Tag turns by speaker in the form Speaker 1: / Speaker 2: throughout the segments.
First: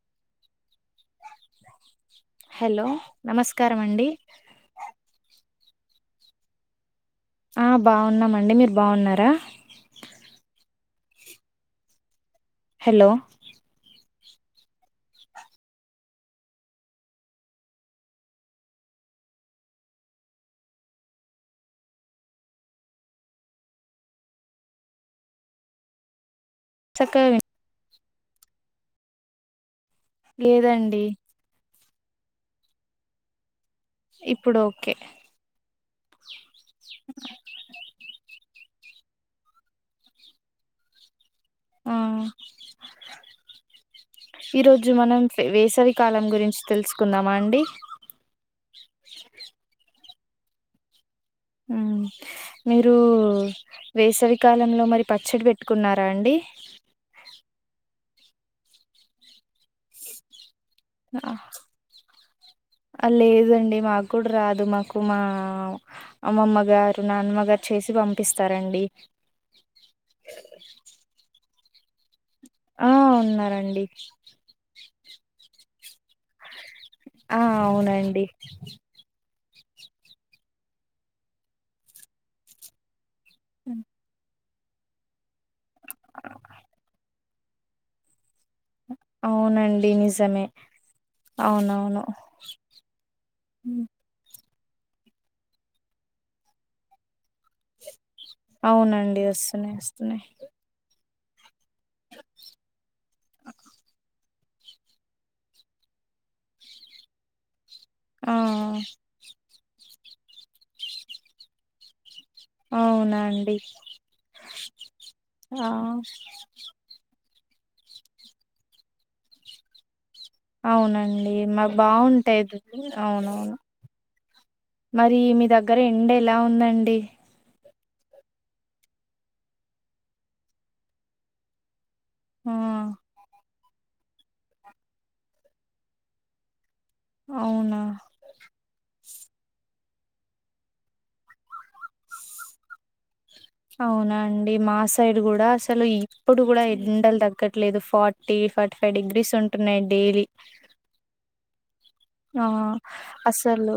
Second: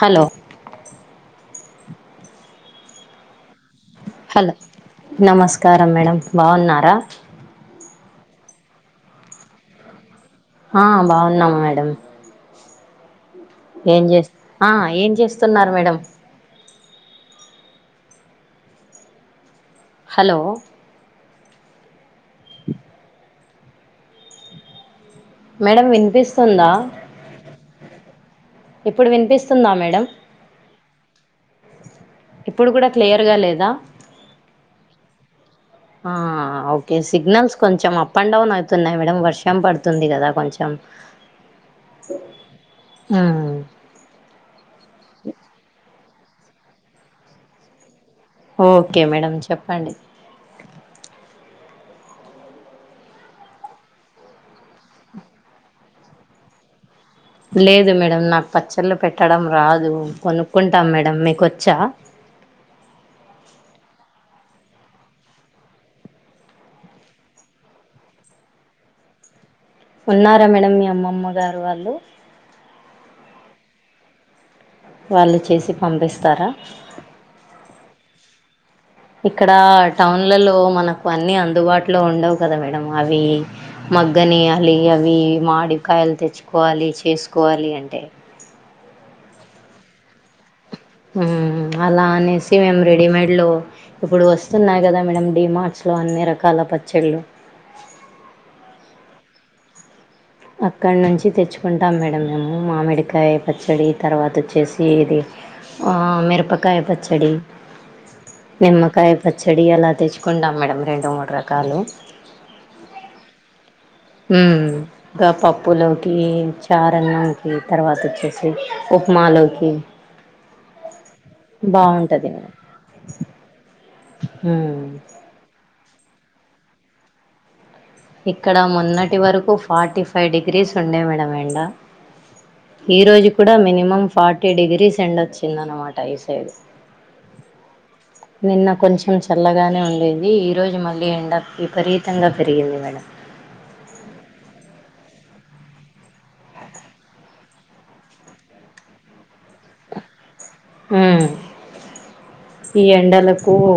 Speaker 1: Hello
Speaker 2: hello నమస్కారం అండి
Speaker 1: hello నమస్కారం మేడం బాగున్నారా
Speaker 2: బాగున్నామండి మీరు బాగున్నారా
Speaker 1: ఆ బాగున్నామా మేడం
Speaker 2: హలో
Speaker 1: ఏం చేస్ ఆ ఏం చేస్తున్నారు మేడం హలో [inaudible] మేడం వినిపిస్తుందా
Speaker 2: చక్కగా విన్
Speaker 1: ఇప్పుడు వినిపిస్తుందా మేడం
Speaker 2: లేదండి
Speaker 1: ఇప్పుడు కూడా క్లియర్ గా లేదా
Speaker 2: ఇప్పుడు ఓకే
Speaker 1: ఆ ఓకే సిగ్నల్స్ కొంచెం అప్ అండ్ డౌన్ అవుతు న్నాయి మేడం వర్షం పడుతుంది కదా కొంచెం
Speaker 2: ఆ
Speaker 1: మ్మ్
Speaker 2: ఈరోజు మనం వేసవి కాలం గురించి తెలుసుకుందామా అండి
Speaker 1: ఓకే మేడం చెప్పండి
Speaker 2: మీరు వేసవికాలంలో మరి పచ్చడి పెట్టుకున్నారా అండి
Speaker 1: లేదు మేడం నాకు పచ్చళ్ళు పెట్టడం రాదు కొనుక్కుంటాం మేడం
Speaker 2: ఆ,
Speaker 1: మీకు వచ్చా
Speaker 2: లేదండి మాకు కూడా రాదు మాకు మా అమ్మమ్మగారు నాన్నమ్మగారు చేసి పంపిస్తారండి
Speaker 1: ఉన్నారా మేడం మీ అమ్మమ్మ గారు వాళ్ళు
Speaker 2: ఆ ఉన్నారండి
Speaker 1: వాళ్ళు చేసి పంపిస్తారా
Speaker 2: ఆ అవునండి
Speaker 1: ఇక్కడ టౌన్లలో మనకు అన్ని అందుబాటులో ఉండవు కదా మేడం అవి మగ్గని మళీ అవి మాడి కాయలు తెచ్చుకోవాలి చేసుకోవాలి అంటే
Speaker 2: అవునండి నిజమే
Speaker 1: అలా
Speaker 2: అవునవును
Speaker 1: అనేసి మేము రెడీమేడ్ లో ఇప్పుడు వస్ వస్తున్నాయి కదా మేడం డి మార్ట్స్లో అన్ని రకాల పచ్చళ్ళు
Speaker 2: అవునండి వస్తున్నాయ్ వస్తున్నాయ్
Speaker 1: అక్కడ నుంచి తెచ్చుకుంటాం మేడం మేము మామిడికాయ పచ్చడి తర్వాత వచ్చేసి ఇది మిరపకాయ పచ్చడి
Speaker 2: ఊ
Speaker 1: చెడి అలా తెచ్చుకుంటాం మేడం రెండు మూడు రకాలు
Speaker 2: అవునా అండి
Speaker 1: ఇంకా
Speaker 2: ఆ
Speaker 1: పప్పులోకి చరణ్నం తర్వాత వచ్చేసి ఉప్మాలోకి
Speaker 2: అవునండి మా
Speaker 1: బాగుంటది
Speaker 2: బాగుంటాయి అవునవును
Speaker 1: ఉ
Speaker 2: దక్కర ఎండ ఎలా ఉందండి
Speaker 1: ఇక్కడ మొన్నటి వరకు ఫార్టీ ఫైవ్ డిగ్రీస్ ఉండే మేడం ఎండ
Speaker 2: ఆ
Speaker 1: ఈ రోజు కూడా మినిమం ఫార్టీ డిగ్రీస్ ఎండోచ్చిందనమాట ఈసైడు
Speaker 2: అవునా
Speaker 1: నిన్న కొంచెం చి చల్లగానే ఉండేది ఈరోజు మళ్ళీ ఎండ విపరీతంగా పెరిగింది మేడం
Speaker 2: అవునా అండి మా సైడ్ కూడా అసలు ఇప్పుడు కూడా ఎండలు తగ్గట్లేదు ఫార్టీ ఫార్టీ ఫైవ్ డిగ్రీస్ ఉంటున్నాయి డైలీ
Speaker 1: ఊ
Speaker 2: ఆ అసలు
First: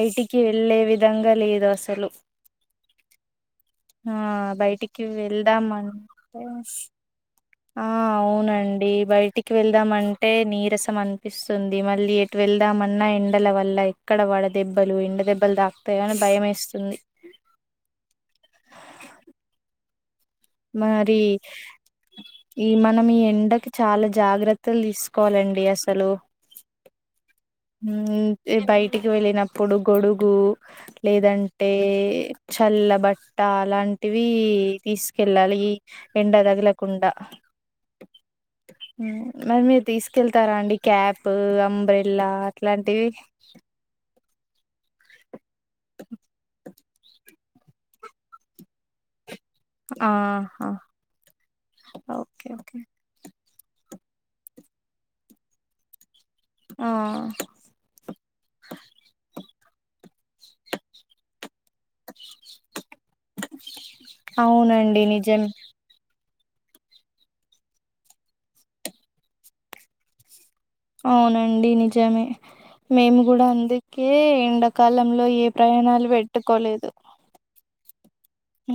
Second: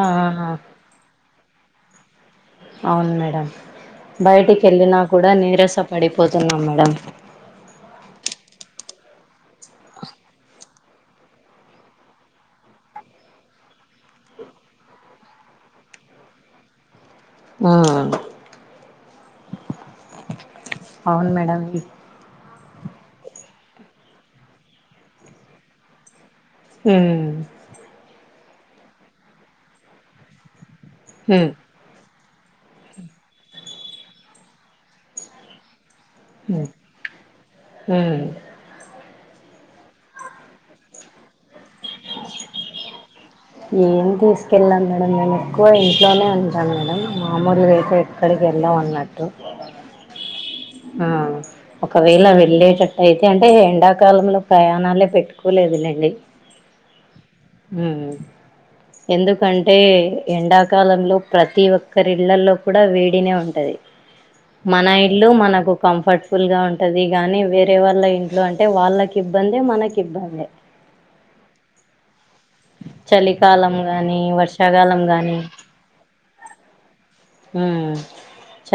Speaker 1: ఆ
Speaker 2: వెళ్ళే విధంగా లేదు అసలు
Speaker 1: అవును మేడం
Speaker 2: ఆ
Speaker 1: బయటికి వెళ్ళినా కూడా
Speaker 2: వెళ్దాం
Speaker 1: నీరస పడిపోతున్నాం
Speaker 2: అంటే
Speaker 1: మేడం
Speaker 2: అండి బయటికి వెళ్దామంటె నీరసం అనిపిస్తుంది మళ్ళీ ఎటు వెళ్దామన్నా ఎండల వల్ల ఇక్కడ వడ దెబ్బలు ఇండ దెబ్బలు తాకుతాయని భయం వేస్తుంది
Speaker 1: ఆ
Speaker 2: మరి ఈ మనం ఈ ఎండకి చాలా జాగ్రత్తలు తీసుకోవాలండి అసలు
Speaker 1: ఏం
Speaker 2: బయటికి వెళ్ళినప్పుడు గొడుగు లేదంటే చల్ల బట్ట అలాంటివి తీసుకెళ్ళాలి ఎండదగల కుండ మరి మీరు తీసుకెళ్తారా అండి క్యాప్ అంబ్రెల్లా అట్లాంటివి
Speaker 1: కెల్లం మేడం మేము ఎక్కువ ఇంట్లోనే ఉంటాం మేడం మామూలుగాయితే ఎక్కడికి వెళ్లం అన్నట్టు
Speaker 2: ఆహా
Speaker 1: ఆ ఒకవేళ
Speaker 2: ఓకే ఓకే
Speaker 1: వెళ్ళేటట్టు అయితే అం అంటే ఎండాకాలంలో ప్రయాణాలే పెట్టుకోలేదులేండి
Speaker 2: ఆ
Speaker 1: ఎందుకంటే ఎండాకాలంలో ప్ర ప్రతి ఒక్కరి ఇళ్లల్లో కూడా వేడినే ఉంటది మన
Speaker 2: అవునండి
Speaker 1: ఇల్లు
Speaker 2: నిజమే
Speaker 1: మనకు కంఫర్ట్ ఫుల్ గా ఉంటది కానీ వేరే వాళ్ళ ఇంట్లో అంటే వాళ్ళకి ఇబ్బంది మనకి ఇబ్బందే
Speaker 2: అవునండి నిజమే మేము కూడా
Speaker 1: చలికాలం
Speaker 2: అందుకే
Speaker 1: గాని వర్షాకాలం
Speaker 2: ఎండాకాలంలో
Speaker 1: గాని
Speaker 2: ఏ ప్రయాణాలు పెట్టుకోలేదు
Speaker 1: ఆ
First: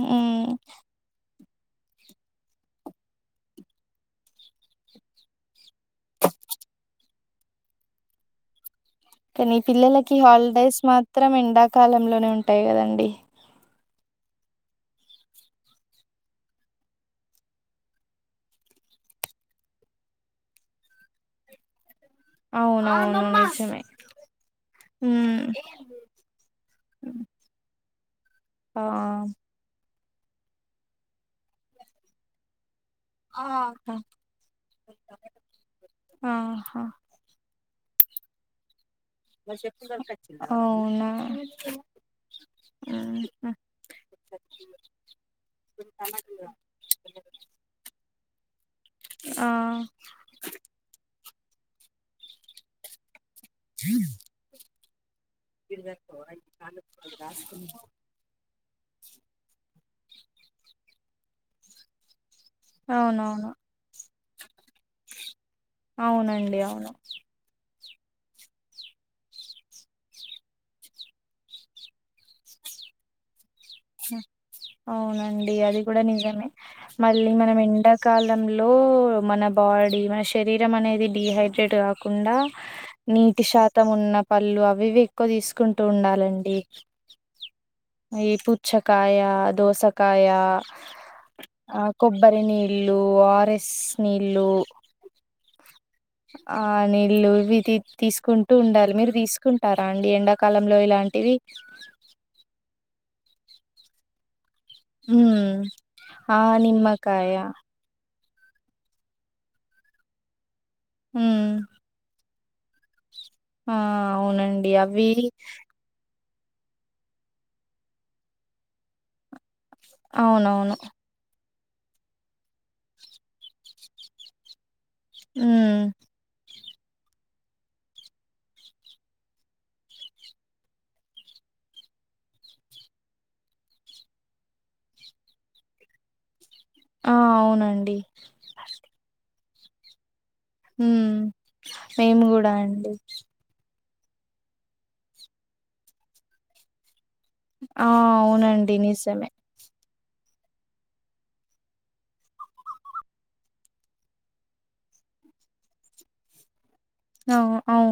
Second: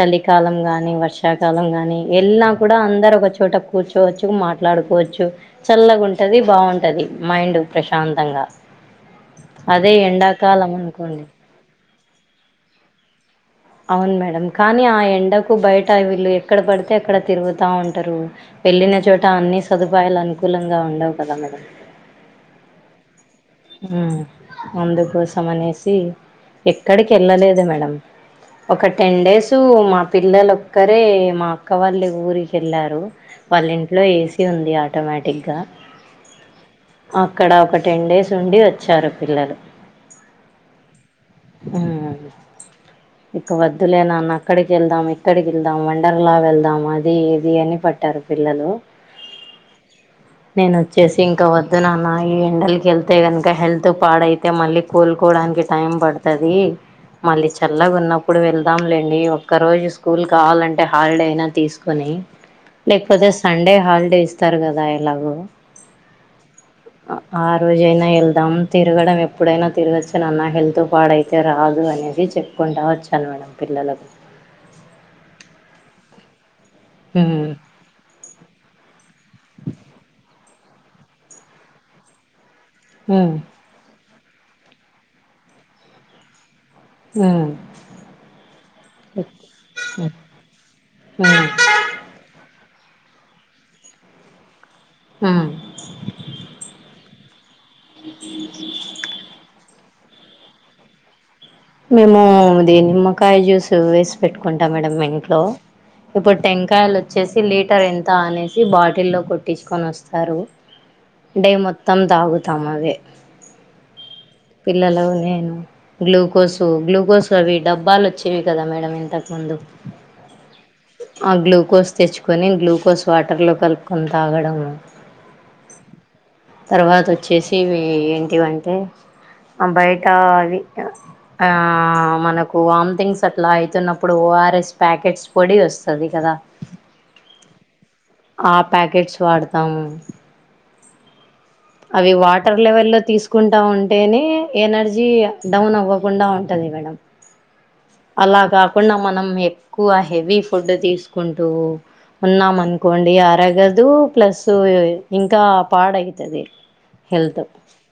Speaker 2: మ్మ్
Speaker 1: గాని వర్ష్ షాకాలం గాని ఏళ్ళిన కూడా అందరు ఒక చోట కూర్చోవచ్చు మాట్లాడుకోవచ్చు చల్లగుంట టది బాగుంటది మైండు ప్రశాంతంగా
Speaker 2: కనీ
Speaker 1: అదే
Speaker 2: పిల్లలకి
Speaker 1: ఎండాకాలం
Speaker 2: హాల్డేస్
Speaker 1: అనుకోండి
Speaker 2: మాత్రం ఎండాకాలంలోనే ఉంటాయి కదండి.
Speaker 1: అవున్ మేడం కానీ ఆ ఎండకు బైట వీళ్ళు ఎక్కడ పడ్తే అక్కడ తిరుగుతా ఉంటరు వెళ్ ళ్ళిన చోట అన్ని సదుపాయాల్ అనుకూలంగా ఉండవు కదా మేడం.
Speaker 2: అవునువును ని
Speaker 1: మ్ అందుకోసమనేసి ఎక్కడికెళ్ళలేదు మేడం.
Speaker 2: ఆ
Speaker 1: ఒక టెన్ డేసూ మా పిల్లల్ ఒక్కరే మా అక్క వాళ్ళు ఊరికెళ్ళా రు
Speaker 2: ఆ,
Speaker 1: వాళ్ళింట్లో ఏసి ఉంది ఆటోమేటిక్గ
Speaker 2: ఆహా
Speaker 1: అక్కడ ఒక టెన్ డేస్ ఉండి వచ్చారు పిల్లలు.
Speaker 2: అవునా
Speaker 1: మ్ ఇక
Speaker 2: మ్మ్
Speaker 1: వద్దులే నాన్న అక్కడికెళ్దాం, ఇక్కడికెళ్దాం వండర్లా వెళ్దాం అది ఇది అ అని పట్టారు పిల్లలు
Speaker 2: ఆ
Speaker 1: ఇక వద్దు నాన్న ఈ ఎండల్కె తే గనక హెల్త్ పాడైతే మళ్ళీ కోల్కోడానికి టైం పడ్తది. మళ్ళీ చల్లగున్నప్పుడు వెళ్దాంలేండి ఈ ఒక్క రోజు స్కూల్ కావాలంటే హాల్డే అయిన తీస్కొని లేకపోతే
Speaker 2: అవునవును
Speaker 1: సండే హాల్డే ఇస్తారు కదా ఎలాగో
Speaker 2: సండే అవును.
Speaker 1: రోజైన ఎళ్దాం తిరగడం ఎప్పుడైనా తిరగచ్చు నాన్న హెల్త్ పాడైతే రాదు అనేసి చెప్ప కుంటా వచ్చాను మేడం. పిల్లలకు
Speaker 2: అవునండి అది గుడా నిజ మళ్ళీ
Speaker 1: ఉమ్
Speaker 2: మనం ఎండాకాలంలో మన బాడీ మన శరీరం అనేది డిహైడ్రేట్ కాకుండా
Speaker 1: ఉమ్
Speaker 2: నీటి శాతం ఉన్న పళ్ళు అవి ఇవి ఎక్కువ తీస్కుంటూ ఉండాలండి.
Speaker 1: ఆ
Speaker 2: ఈ పుచ్చకాయ, దోసకాయ,
Speaker 1: ఉమ్
Speaker 2: ఆ కొబ్బరి నీ ళ్ళు, ఓఆర్ఎస్ నీళ్ళు
Speaker 1: ఆ
Speaker 2: ఆ నీళ్ళు ఇవి తీ తీస్కుంటూ ఉండాల్ మీరు తీసుకుంటార్ రా అండి ఎండాకాలంలో ఇలాంటివి
Speaker 1: మేము దేనిమ్మకాయ్ జ్యూస్ వేస్ పెట్ కుంటా మేడం ఇంట్లో
Speaker 2: ఉమ్
Speaker 1: ఇప్పుడ్
Speaker 2: ఆ
Speaker 1: టెంకాయల్
Speaker 2: నిమ్మకాయ
Speaker 1: వచ్చేసి లీటర్ ఇం తా అనేసి బాటిల్లో కొట్టించుకోన్ వస్తారు
Speaker 2: ఉమ్
Speaker 1: డే మొత్తం తాగు తాం అవే
Speaker 2: ఆ అవునండి
Speaker 1: పిల్లల
Speaker 2: అవి
Speaker 1: నేను గ్లూ కోసు గ్లూకోస్ అవి డబ్బాల్ వచ్చేవి కదా మేడం ఇంతక్ ముందు
Speaker 2: అవునవును.
Speaker 1: గ్లూకోస్ తెచ్చుకొని గ్లూకోస్ వాటర్లో కలుప్కొని తాగడము.
Speaker 2: మ్
Speaker 1: తర్వాత వచ్చేసి ఇవి ఏంటివంటే బైటా అవి ఆ మనకు వామ్ థింగ్స్ అట్లా అయితున్నప్పుడు ఓఆర్ఎస్ ప్యాకెట్స్ పొడి వస్తది కదా
Speaker 2: ఆ అవునండి
Speaker 1: ఆ ప్యాకెట్స్ వాడ్తాము.
Speaker 2: మ్
Speaker 1: అవి వాటర్ లెవెల్లో తీస్కుంటా ఉం టేనే ఎనర్జీ డౌన్ అవ్వకుండా ఉంటది మేడం.
Speaker 2: ఆ
Speaker 1: అలా
Speaker 2: అవునండి
Speaker 1: కాకుండా మనం
Speaker 2: నిజమే
Speaker 1: ఎక్కువ హెవీఫుడ్ తీస్కుంటూ ఉన్నాం అన్కోండి అరగదు ప్లస్ ఇంకా పాడైతది.
Speaker 2: ఆ
Speaker 1: హెల్త్
Speaker 2: అవు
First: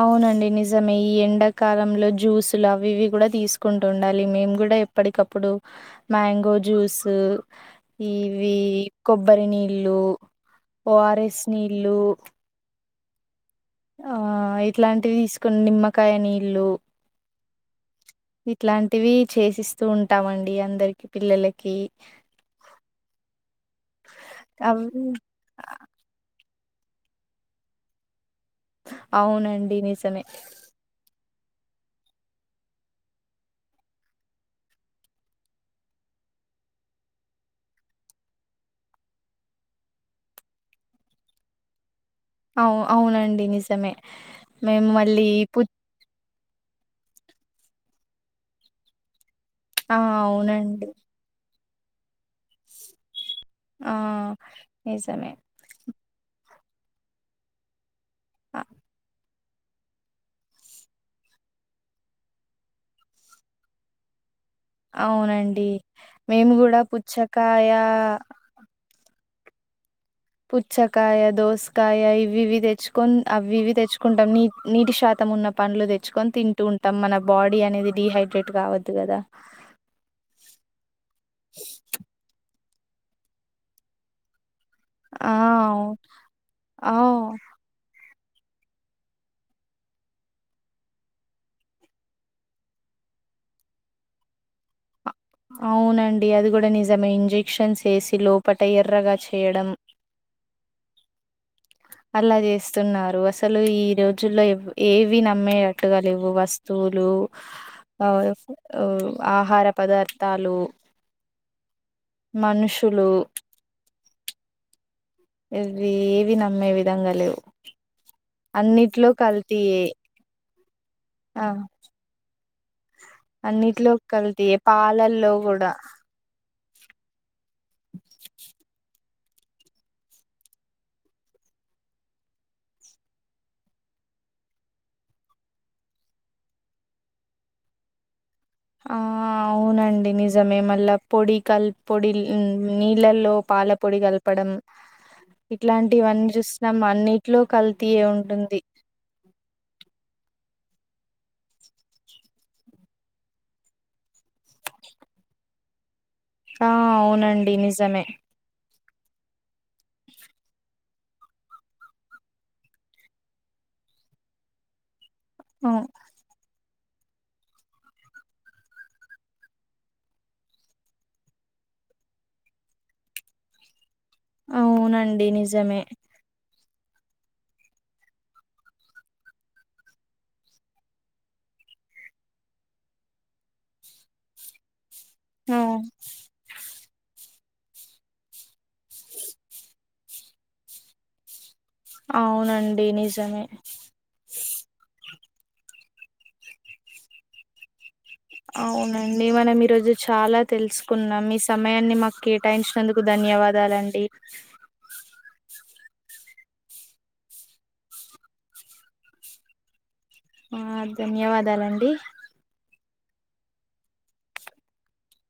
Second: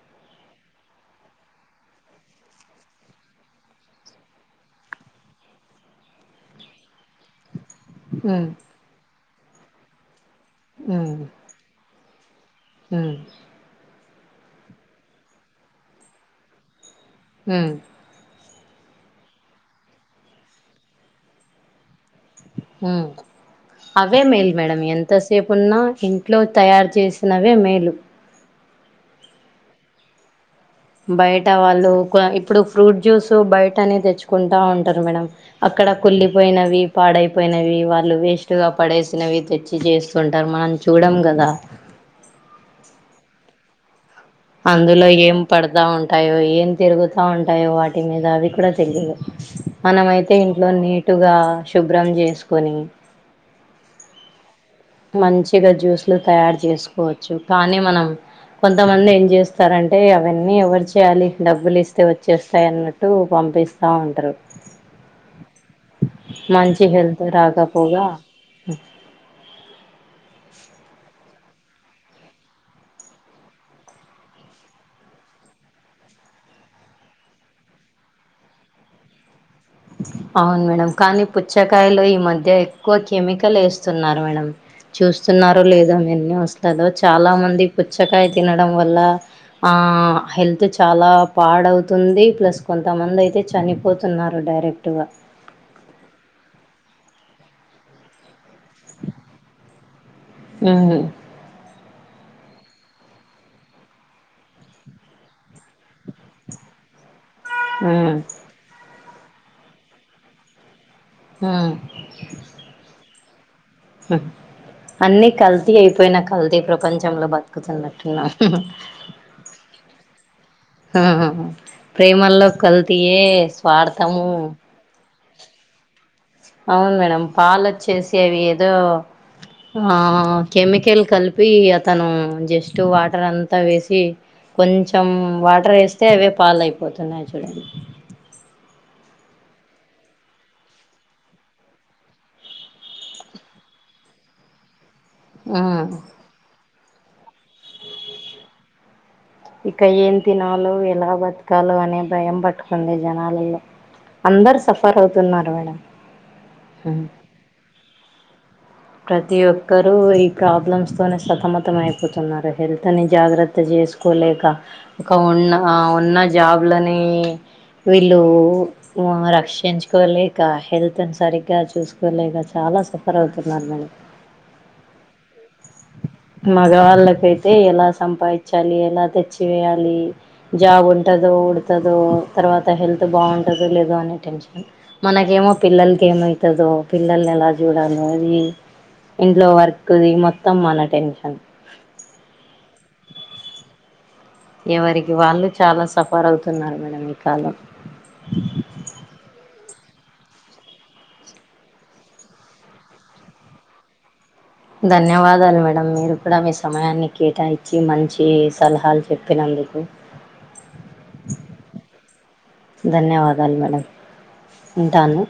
Speaker 2: అవునండి నిజమే ఈ ఎండాకాలంలో జ్యూసులవి ఇవి కూడా తీసుకుంటు ఉండాలి మేము గుడా ఎప్పడికప్పుడు మ్యాంగో జూస్
Speaker 1: ఉమ్
Speaker 2: ఇవి కొబ్బరి నీళ్ళు ఓఆర్ఎస్ నీళ్ళు
Speaker 1: ఉ
Speaker 2: ఆ ఇట్లాంటివి తీసుకుని నిమ్మకాయ నీళ్ళు
Speaker 1: ఉం
Speaker 2: ఇట్లాంటివి చేసిస్తూ ఉంటామండి అందరికి పిల్లలకి
Speaker 1: ఉ అవే మేలు మేడం
Speaker 2: అవి
Speaker 1: ఎంతసేపు ఉన్నా ఇంట్లో తయారు చేసినవే మేలు
Speaker 2: అవునండి నిజమే
Speaker 1: బయట వాళ్ళు కో ఇప్పుడు ఫ్రూట్ జ్యూస్ బయటనే తెచ్చుకుంటా ఉంటారు మేడం అక్కడ కూ కుళ్లిపోయినవి పాడైపోయినవి వాళ్ళు వేస్ట్ గా పడేసినవి తెచ్చి చేస్తుంటారు మనం చూడ ము గదా
Speaker 2: అవు అవునండి నిజమే మేము
Speaker 1: అందులో
Speaker 2: మళ్ళీ
Speaker 1: ఏం
Speaker 2: పు
Speaker 1: పడతా ఉంటాయో ఏం తిరుగుత ఉంటాయో వాటి మీద అవి కూడా తెలిదు
Speaker 2: ఆ
Speaker 1: మనమైతే ఇంట్లో
Speaker 2: అవునండి
Speaker 1: నీటుగా శుభ్రం జెసుకొని
Speaker 2: ఆ నిజమే
Speaker 1: మంచిగా జ్యూస్లు తయారు చేసుకోవచ్చు కానీ మనం
Speaker 2: అ
Speaker 1: కొంతమంది ఏం చేస్త తారంటే అవన్నీ ఎవరు చేయాలి డబ్బులిస్తే వచ్చేస్తాయి అన్నట్టు పంపిస్తా ఉంటారు
Speaker 2: అవునండి మేము గుడా
Speaker 1: మంచి హెల్త్
Speaker 2: పుచ్చకాయ
Speaker 1: రాకపోగా
Speaker 2: పుచ్చకాయద్ దోసకాయ ఇవ్వివ్వి తెచ్చుకొని అవ్వివ్వి తెచ్చుకుంటాం నీ నీటి శాతం ఉన్న పండ్లు తెచ్చుకొని తింటూ ఉంటాం మన బాడీ అనేది డిహైడ్రేట్ కావద్దు కదా
Speaker 1: అవును మేడం కానీ పుచ్చకాయలో ఈ మధ్య ఎక్కువ కెమికల్ ఎస్తున్నారు మేడం
Speaker 2: ఆ
Speaker 1: చూస్తున్నారో
Speaker 2: అవు
Speaker 1: లేదో మీర్ న్యూస్లలో
Speaker 2: అవు
Speaker 1: చాలా మంది పుచ్చకాయ తినడం వల్ల ఆ హెల్త్ చాలా పాడవుతుంది ప్లస్ కొంతమంది అయితే చనిపోతున్నారు డైరెక్
Speaker 2: అవునండి అది కూడా నిజమే ఇంజెక్షన్స్ ఎసి లోపట ఎర్రగా చేయడం
Speaker 1: ఉమ్
Speaker 2: అలా చేస్తున్నారు అసలు ఈ రోజుల్లో ఏవి నమ్మేటట్టుగా లేవు వస్తు స్తువులు అ
Speaker 1: ఉమ్
Speaker 2: ఆహార పదార్థాలు
Speaker 1: ఉమ్
Speaker 2: మనుషులు
Speaker 1: ఉమ్ అన్ని కల్తీ
Speaker 2: ఇవి
Speaker 1: అయిపోయినా
Speaker 2: ఏవి
Speaker 1: కల్తీ
Speaker 2: నమ్మే విధంగా
Speaker 1: ప్రపంచంలో
Speaker 2: లేవు
Speaker 1: బతుకుతున్నట్టున్నా
Speaker 2: అన్నిట్లో కల్తీయే ఆ
Speaker 1: ఉ ప్రేమల్లో కల్తీయే
Speaker 2: అన్నిట్లో
Speaker 1: స్వార్థము
Speaker 2: కల్తీయే పాలల్లో కూడా
Speaker 1: అవును మేడం పాలచ్చేసేవి ఏదో ఆ కెమికల్ కలిపి అతను జస్ట్ వాటర్ అంతా వేసి కొంచెం వాటర్ వేస్తే అవే పాలయిపోతున్నాయి చూడండి
Speaker 2: ఆ అవునండి నిజమే మల్ళ పొడి కల్ పొడి నీళ్ళలో పాల పొడి కలపడం
Speaker 1: ఆ
Speaker 2: ఇట్లాంటివన్నీ చూస్తున్నాము అన్నిట్లో కల్తీయే ఉంటుంది
Speaker 1: ఇక ఏం తినాలో ఎలా బతకాలో అనే భయం పట్టుకుంది జనాలలో అందరు సఫర్ అవుతున్నారు మేడం
Speaker 2: ఆ అవునండి నిజమే
Speaker 1: ప్రతి ఒక్కరు ఈ ప్రాబ్లమ్స్ తోనే సతమతం అయిపోతున్నారు హెల్త్ని జాగ్రత్త చేసుకోలేక ఒక ఉన్న
Speaker 2: ఆ
Speaker 1: ఉన్న జాబ్ ని వీళ్ళు రక్షించుకోలేక హెల్త్ సరిగా చూసుకోలేక చాలా సఫర్ అవుతున్నారు మేడం
Speaker 2: అవునండి నిజమే
Speaker 1: మగవాళ్ళకైతే ఎలా సంపాదించాలి ఎలా తెచ్చివేయాలి జాబ్ ఉంటదో ఉడతాదో తర్వాత హెల్త్ బాగుంటుంది లేదు అనే టెన్షన్ మనకేమో
Speaker 2: ఆ
Speaker 1: పిల్లలకి ఏమవుతుందో పిల్లల్ని ఎలా చూడాలి అది ఇంట్లో వర్క్ది మొత్తం మన టెన్షన్
Speaker 2: అవునండి నిజమే
Speaker 1: ఎవరికి వాళ్ళు చాలా సఫర్ అవుతున్నారు మేడం ఈ కాలం
Speaker 2: అవునండి మనం ఈ రోజు చాలా తెలుసుకున్నాం మీ సమయాన్ని మాకు కేటాయించినందుకు ధన్యవాదాలండి
Speaker 1: ధన్యవాదాలు మేడం మీరు కూడా మీ సమయాన్ని కేటాయించి మంచి సలహాలు చెప్పినదు కు
Speaker 2: ఆ ధన్యవాదాలండి
Speaker 1: ధన్యవాదాలు మేడం ఉంటాను